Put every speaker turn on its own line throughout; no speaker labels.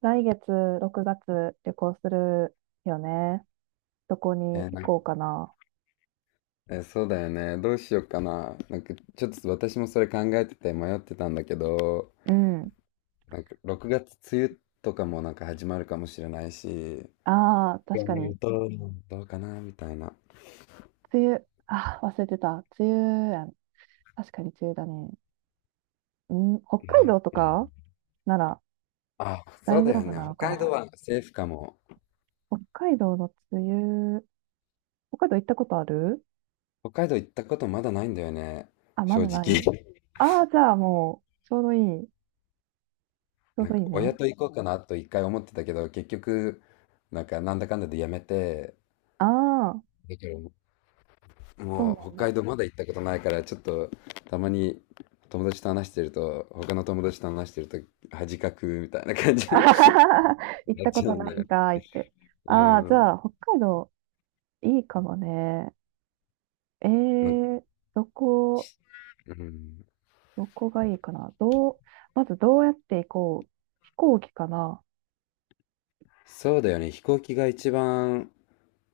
来月6月旅行するよね。どこ
え
に
ー
行
なん
こうかな。
えーそうだよね。どうしようかな。なんか、ちょっと私もそれ考えてて迷ってたんだけど、
うん。
なんか、6月梅雨とかもなんか始まるかもしれないし、
ああ、
い
確
や
か
ね、
に。
どうかなみたいな。
梅雨。ああ、忘れてた。梅雨やん。確かに梅雨だね。うん、北
な
海
ん
道
か
と
うん
かなら
あ、そ
大
う
丈
だよ
夫
ね。
なのか
北海道
な。
はセーフかも。
北海道の梅雨。北海道行ったことある？
北海道行ったことまだないんだよね。
あ、ま
正
だな
直。
い。ああ、じゃあもう、ちょうどいい。ちょう
なん
どい
か、
い
親
ね。
と行こうかなと一回思ってたけど、結局、なんか、なんだかんだでやめて、
ああ、
だけど
そう
も
な
う
ん
北海
だ。
道まだ行ったことないから、ちょっと、たまに友達と話してると、他の友達と話してると恥かくみたいな感 じ
あ
に
ははは。 行っ
なっ
たこ
ちゃ
と
うん
な
だ
いん
よね。
かいって。
う
ああ、じ
ん。
ゃあ、北海道いいかもね。え
なんか、
ー、どこ、
うん。
どこがいいかな。どう、まずどうやって行こう。飛行機かな。
そうだよね。飛行機が一番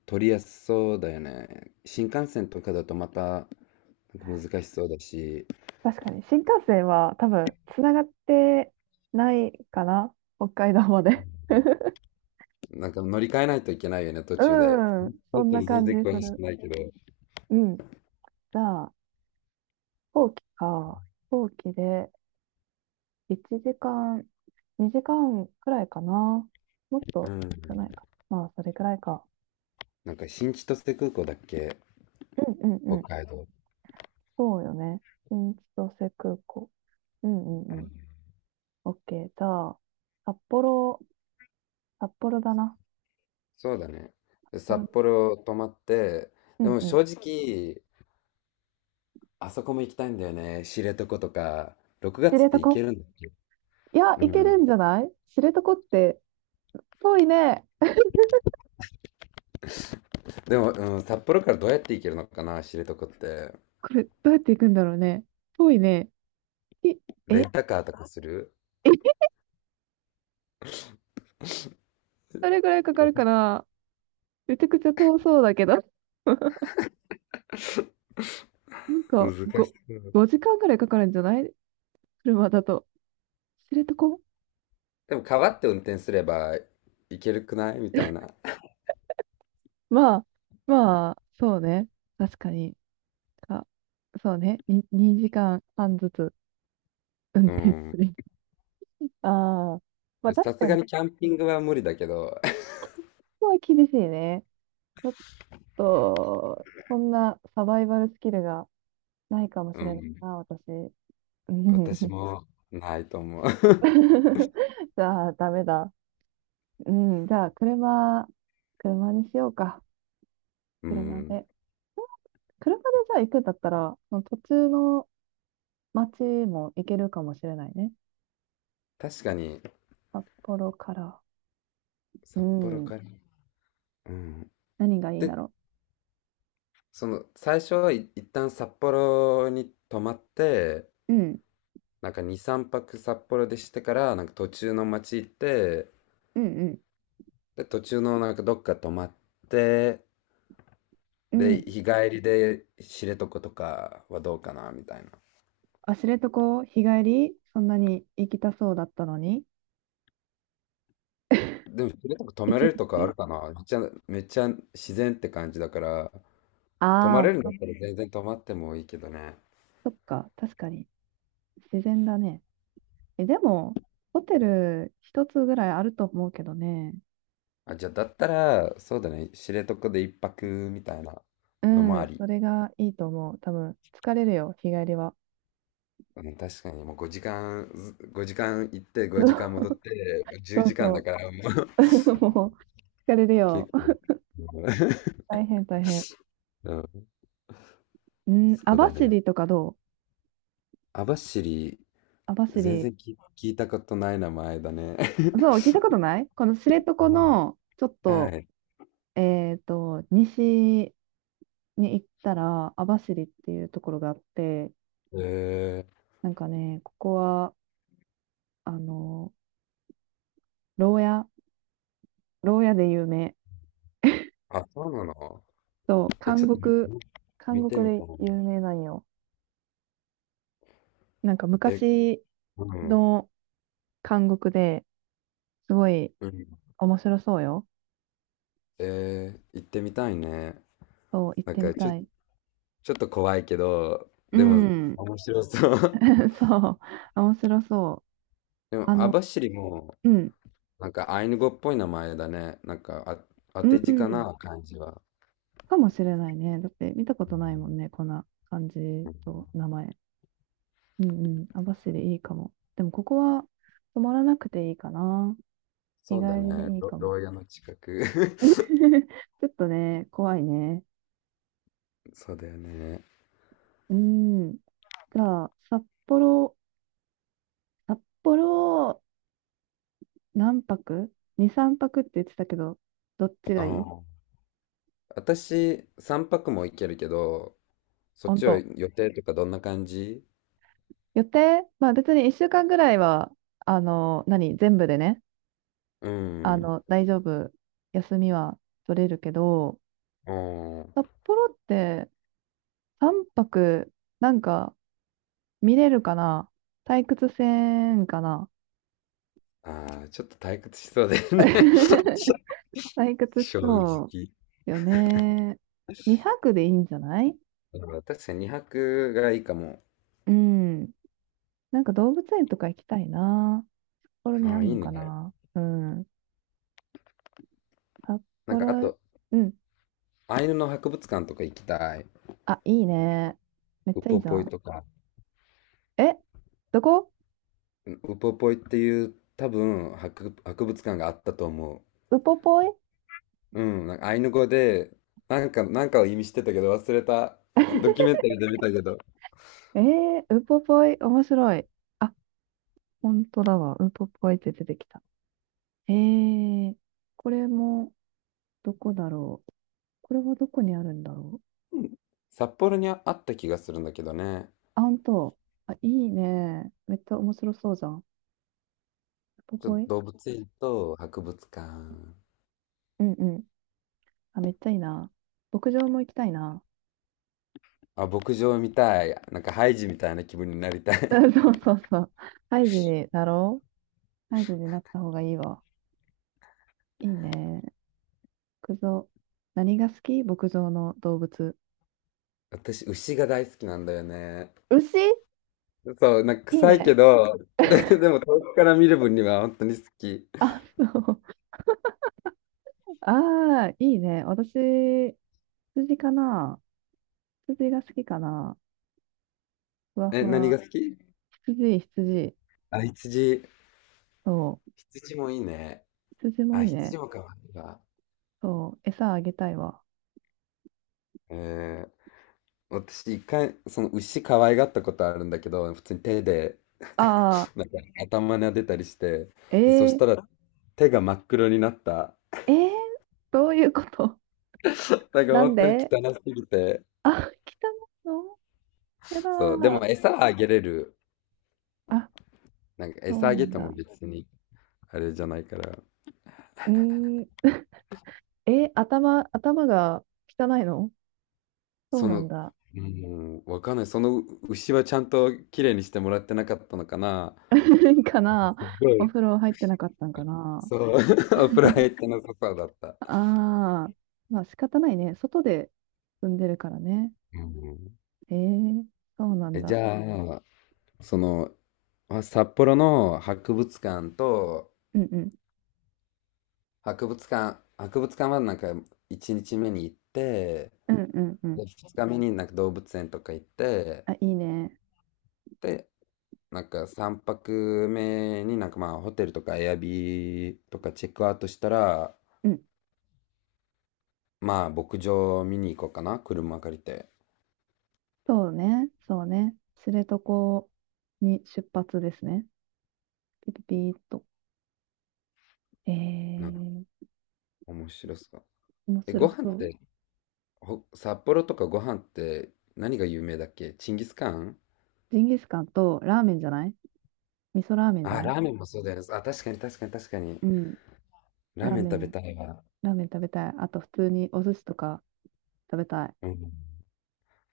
取りやすそうだよね。新幹線とかだとまたなんか難しそうだし、
確かに、新幹線は多分、つながってないかな。北海道まで。
なんか乗り換えないといけないよね、途 中で。
うん、そ
本
ん
当
な
に全
感じ
然
す
詳しく
る。
ないけど。
うん。じゃあ、飛行機か。飛行機で1時間、2時間くらいかな。もっ
う
と
ん。
少ないか。まあ、それくらいか。
なんか新千歳空港だっけ、
うんうん
北
うん。
海道。
そうよね。新千歳空港。うんうんうん。オッケー。じゃあ、札幌、札幌だな。
そうだね。
札
で札
幌、
幌泊まって、
う
で
ん
も
うん。
正直、あそこも行きたいんだよね。知床とか、6
知
月って行け
床、
るんだ。
いや、
う
行ける
ん。
んじゃない知床って。遠いね。
でも、うん、札幌からどうやって行けるのかな、知床って。
これ、どうやって行くんだろうね。遠いね。いえ、
レ
え、
ンタカーとかする？
どれぐらいかかるかな。めちゃくちゃ遠そうだけど。なんか、
難
5、
しそう。
5時間ぐらいかかるんじゃない、車だと。知床。
でも、川って運転すれば行けるくないみたいな。
まあ、まあ、そうね。確かに。あ、そうね。に2時間半ずつ運
う
転す
ん。
る。ああ、まあ
さ
確
す
か
が
に、
にキャンピングは無理だけど、
ごは厳しいね。ちょっと、そんなサバイバルスキルがないかもし
う
れない
ん。
な、私。うん。
私 もないと思う。
じゃあ、ダメだ。うん、じゃあ、車、車にしようか。
う
車
ん。
で。車でじゃあ行くんだったら、その途中の街も行けるかもしれないね。
確かに、
札幌から。う
札幌
ん、
から。うん。
何がいいだ
で、
ろ
その最初はい一旦札幌に泊まって、
う。うん、
なんか2、3泊札幌でしてからなんか途中の町行って、
うん、
で途中のなんかどっか泊まって、
うん。うん。
で日帰りで知床とかはどうかなみたいな。
あ、知床、日帰り、そんなに行きたそうだったのに。
でも知床泊
一
めれるとかあ
日、
るかな。めっちゃめっちゃ自然って感じだから、泊ま
あ
れるんだ
あ、
っ
そ、
たら全然泊まってもいいけどね。
そっか、確かに、自然だね。え、でも、ホテル一つぐらいあると思うけどね。
あ、じゃあだったらそうだね、知床で一泊みたいな
う
のもあ
ん、
り。
それがいいと思う。多分、疲れるよ、日帰りは。
うん、確かにもう5時間、ず5時間行って5時間 戻って、もう10
そう
時間
そ
だ
う。
からもう
もう、疲れる よ。
結構、う
大変、大変。
ん、うん。
うん、
そう
網
だね。
走とかどう？
網走、
網
全
走。
然聞いたことない名前だね。
そう、聞い たことないこの知床
うん、
の、ちょっ
は
と、
い。
西に行ったら、網走っていうところがあって、
え
なんかね、ここは、あの牢屋、牢屋で有名。
あ、そうなの？
そう、
え、
監
ちょっと
獄、監
見て
獄
みた
で
いな。
有名なんよ。なんか
え、
昔
うん、
の監獄で、すごい
うん。
面白そうよ。
行ってみたいね。
そう、行っ
なん
てみ
かちょ、
たい。
ちょっと怖いけど、
う
でも
ん。
面白そう。
そう、面白そう。
でも
あ
網
の、
走も、
うん、
なんかアイヌ語っぽい名前だね。なんか、あ、当
う
て字か
ん、
な、感じは。
かもしれないね。だって見たことないもんね、こんな感じと名前。うんうん、網走いいかも。でもここは泊まらなくていいかな。日
そうだ
帰り
ね。
でいい
ろ
かも。
牢屋の近く。
ちょっとね、怖いね。
そうだよね。
うん。じゃあ、札幌、札幌、何泊？ 2、3泊って言ってたけど、どっち
あ
がいい？
ー私、3泊も行けるけど、そっ
本
ちは
当。
予定とかどんな感じ？
予定まあ別に1週間ぐらいは、何全部でね、
うん。
大丈夫。休みは取れるけど、
おー
札幌って3泊、なんか見れるかな。退屈せんかな。
ああ、ちょっと退屈しそうだよね。
退 屈し
正
そ
直。
うよね。2泊でいいんじゃない？
うん、確かに2泊がいいかも。
うん。なんか動物園とか行きたいな。札幌に
あ
あ
あ、い
ん
い
のか
ね。
な。うん。札
なんかあ
幌、
と、
うん。
アイヌの博物館とか行きたい。
あ、いいね。めっ
ウ
ちゃいい
ポ
じゃ
ポイ
ん。
とか。
え、どこ？
ウポポイっていう多分博物館があったと思
ウポポイ、
う。うん、なんかアイヌ語で、なんか、なんかを意味してたけど忘れた。ドキュメンタリーで見たけど。
えー、ウポポイ、面白い。あ、本当だわ。ウポポイって出てきた。えー、これも、どこだろう。これはどこにあるんだろう。
札幌にあった気がするんだけどね。
あ、本当。あ、いいね。めっちゃ面白そうじゃん。ウポ
ちょっ
ポ
と
イ、
動物園と博物館。
うんうん。あ、めっちゃいいな。牧場も行きたいな。
あ、牧場みたい。なんかハイジみたいな気分になりた
う
い。
んそうそうそう。ハイジになろう。ハイジになった方がいいわ。いいね。牧場。何が好き、牧場の動物。
私、牛が大好きなんだよね。
牛、
そう、なんか
いい
臭いけ
ね。
ど、でも遠くから見る分には本当に好き。
あ、そう。ああ、いいね。私、羊かな。羊が好きかな。ふわふ
え、何
わ。
が好き？
羊、羊。
あ、羊。
そう。
羊もいいね。
羊も
あ、
いいね。
羊も可愛いわ。
そう。餌あげたいわ。
えー、私一回、その牛可愛がったことあるんだけど、普通に手で、
ああ、
なんか頭撫でたりして、で、そし
え
たら手が真っ黒になった。
ー、えー、どういうこと？
なんか
なん
本当に
で？
汚すぎて。
あ、来たの？やだ
そう、でも
ー。
餌はあげれる。
あ、
なんか
そ
餌
う
あ
な
げ
ん
ても
だ。
別にあれじゃないから。
うーん、え、頭、頭が汚いの？そう
そ
な
の、
んだ。
うん、わかんない。その牛はちゃんと綺麗にしてもらってなかったのかな。
かな。
すご
お
い。
風呂入ってなかったんかな。
そう、お風呂入ってなさそうだった。
ああー、まあ仕方ないね。外で住んでるからね。
うん、
えー、そうなん
え、じ
だ。
ゃあ、その、まあ札幌の博物館と、
うんうん。
博物館はなんか1日目に行って、
うんうんうん。
で、2日目になんか動物園とか行って、
あ、いいね。
で、なんか3泊目になんかまあホテルとかエアビーとかチェックアウトしたら、
うん。
まあ牧場見に行こうかな、車借りて。
そうね。そうね。知床に出発ですね。ピピピーっと。え
なんか
ー、
面白そう。
面
え、
白
ご飯
そ
っ
う。
て、札幌とかご飯って何が有名だっけ？チンギスカン？
ジンギスカンとラーメンじゃない？味噌ラーメンじゃ
あ、
ない？
ラーメンもそうだよね。あ、確かに確かに確かに。
うん。
ラ
ラ
ー
ー
メン
メ
食べ
ン。
たいわ。
ラーメン食べたい。あと普通にお寿司とか食べたい。
うん。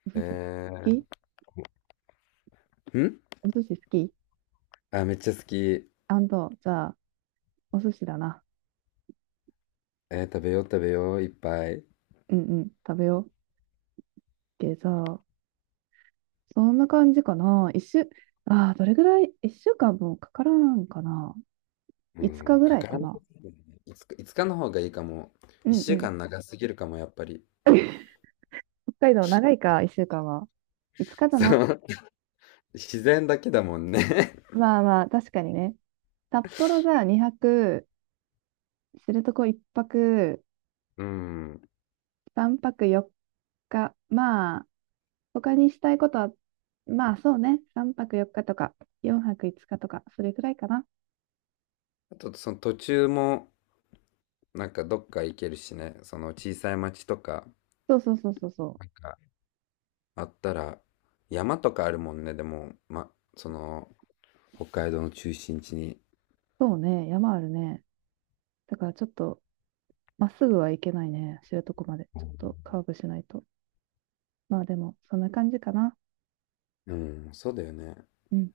お寿司好き？
えー、ん
お寿司好き？
あ、めっちゃ好き。
アンド、じゃあ、お寿司だな。
食べよう食べよう、いっぱい。
うんうん、食べよう。でじゃあ、そんな感じかな。一週、ああ、どれぐらい、一週間もかからんかな。
う
5日
ん、
ぐ
か
ら
か
い
ら
か
んと
な。
すぎるね。いつか、いつかの方がいいかも。
う
一
んう
週
ん。
間長すぎるかも、やっぱり。
北海道長いか、1週間は。5日だ
そ
な。
う。自然だけだもんね。
まあまあ、確かにね。札幌が2泊、知床1泊、
うん。
3泊4日。まあ、他にしたいことは、まあそうね、3泊4日とか、4泊5日とか、それくらいかな。
あと、その途中も、なんかどっか行けるしね。その小さい町とか
そうそうそうそうそう。
があったら、山とかあるもんね。でも、ま、その、北海道の中心地に。
そうね、山あるね。だからちょっと、まっすぐは行けないね、知床まで。ちょっとカーブしないと。まあでも、そんな感じかな。
うん、そうだよね。
うん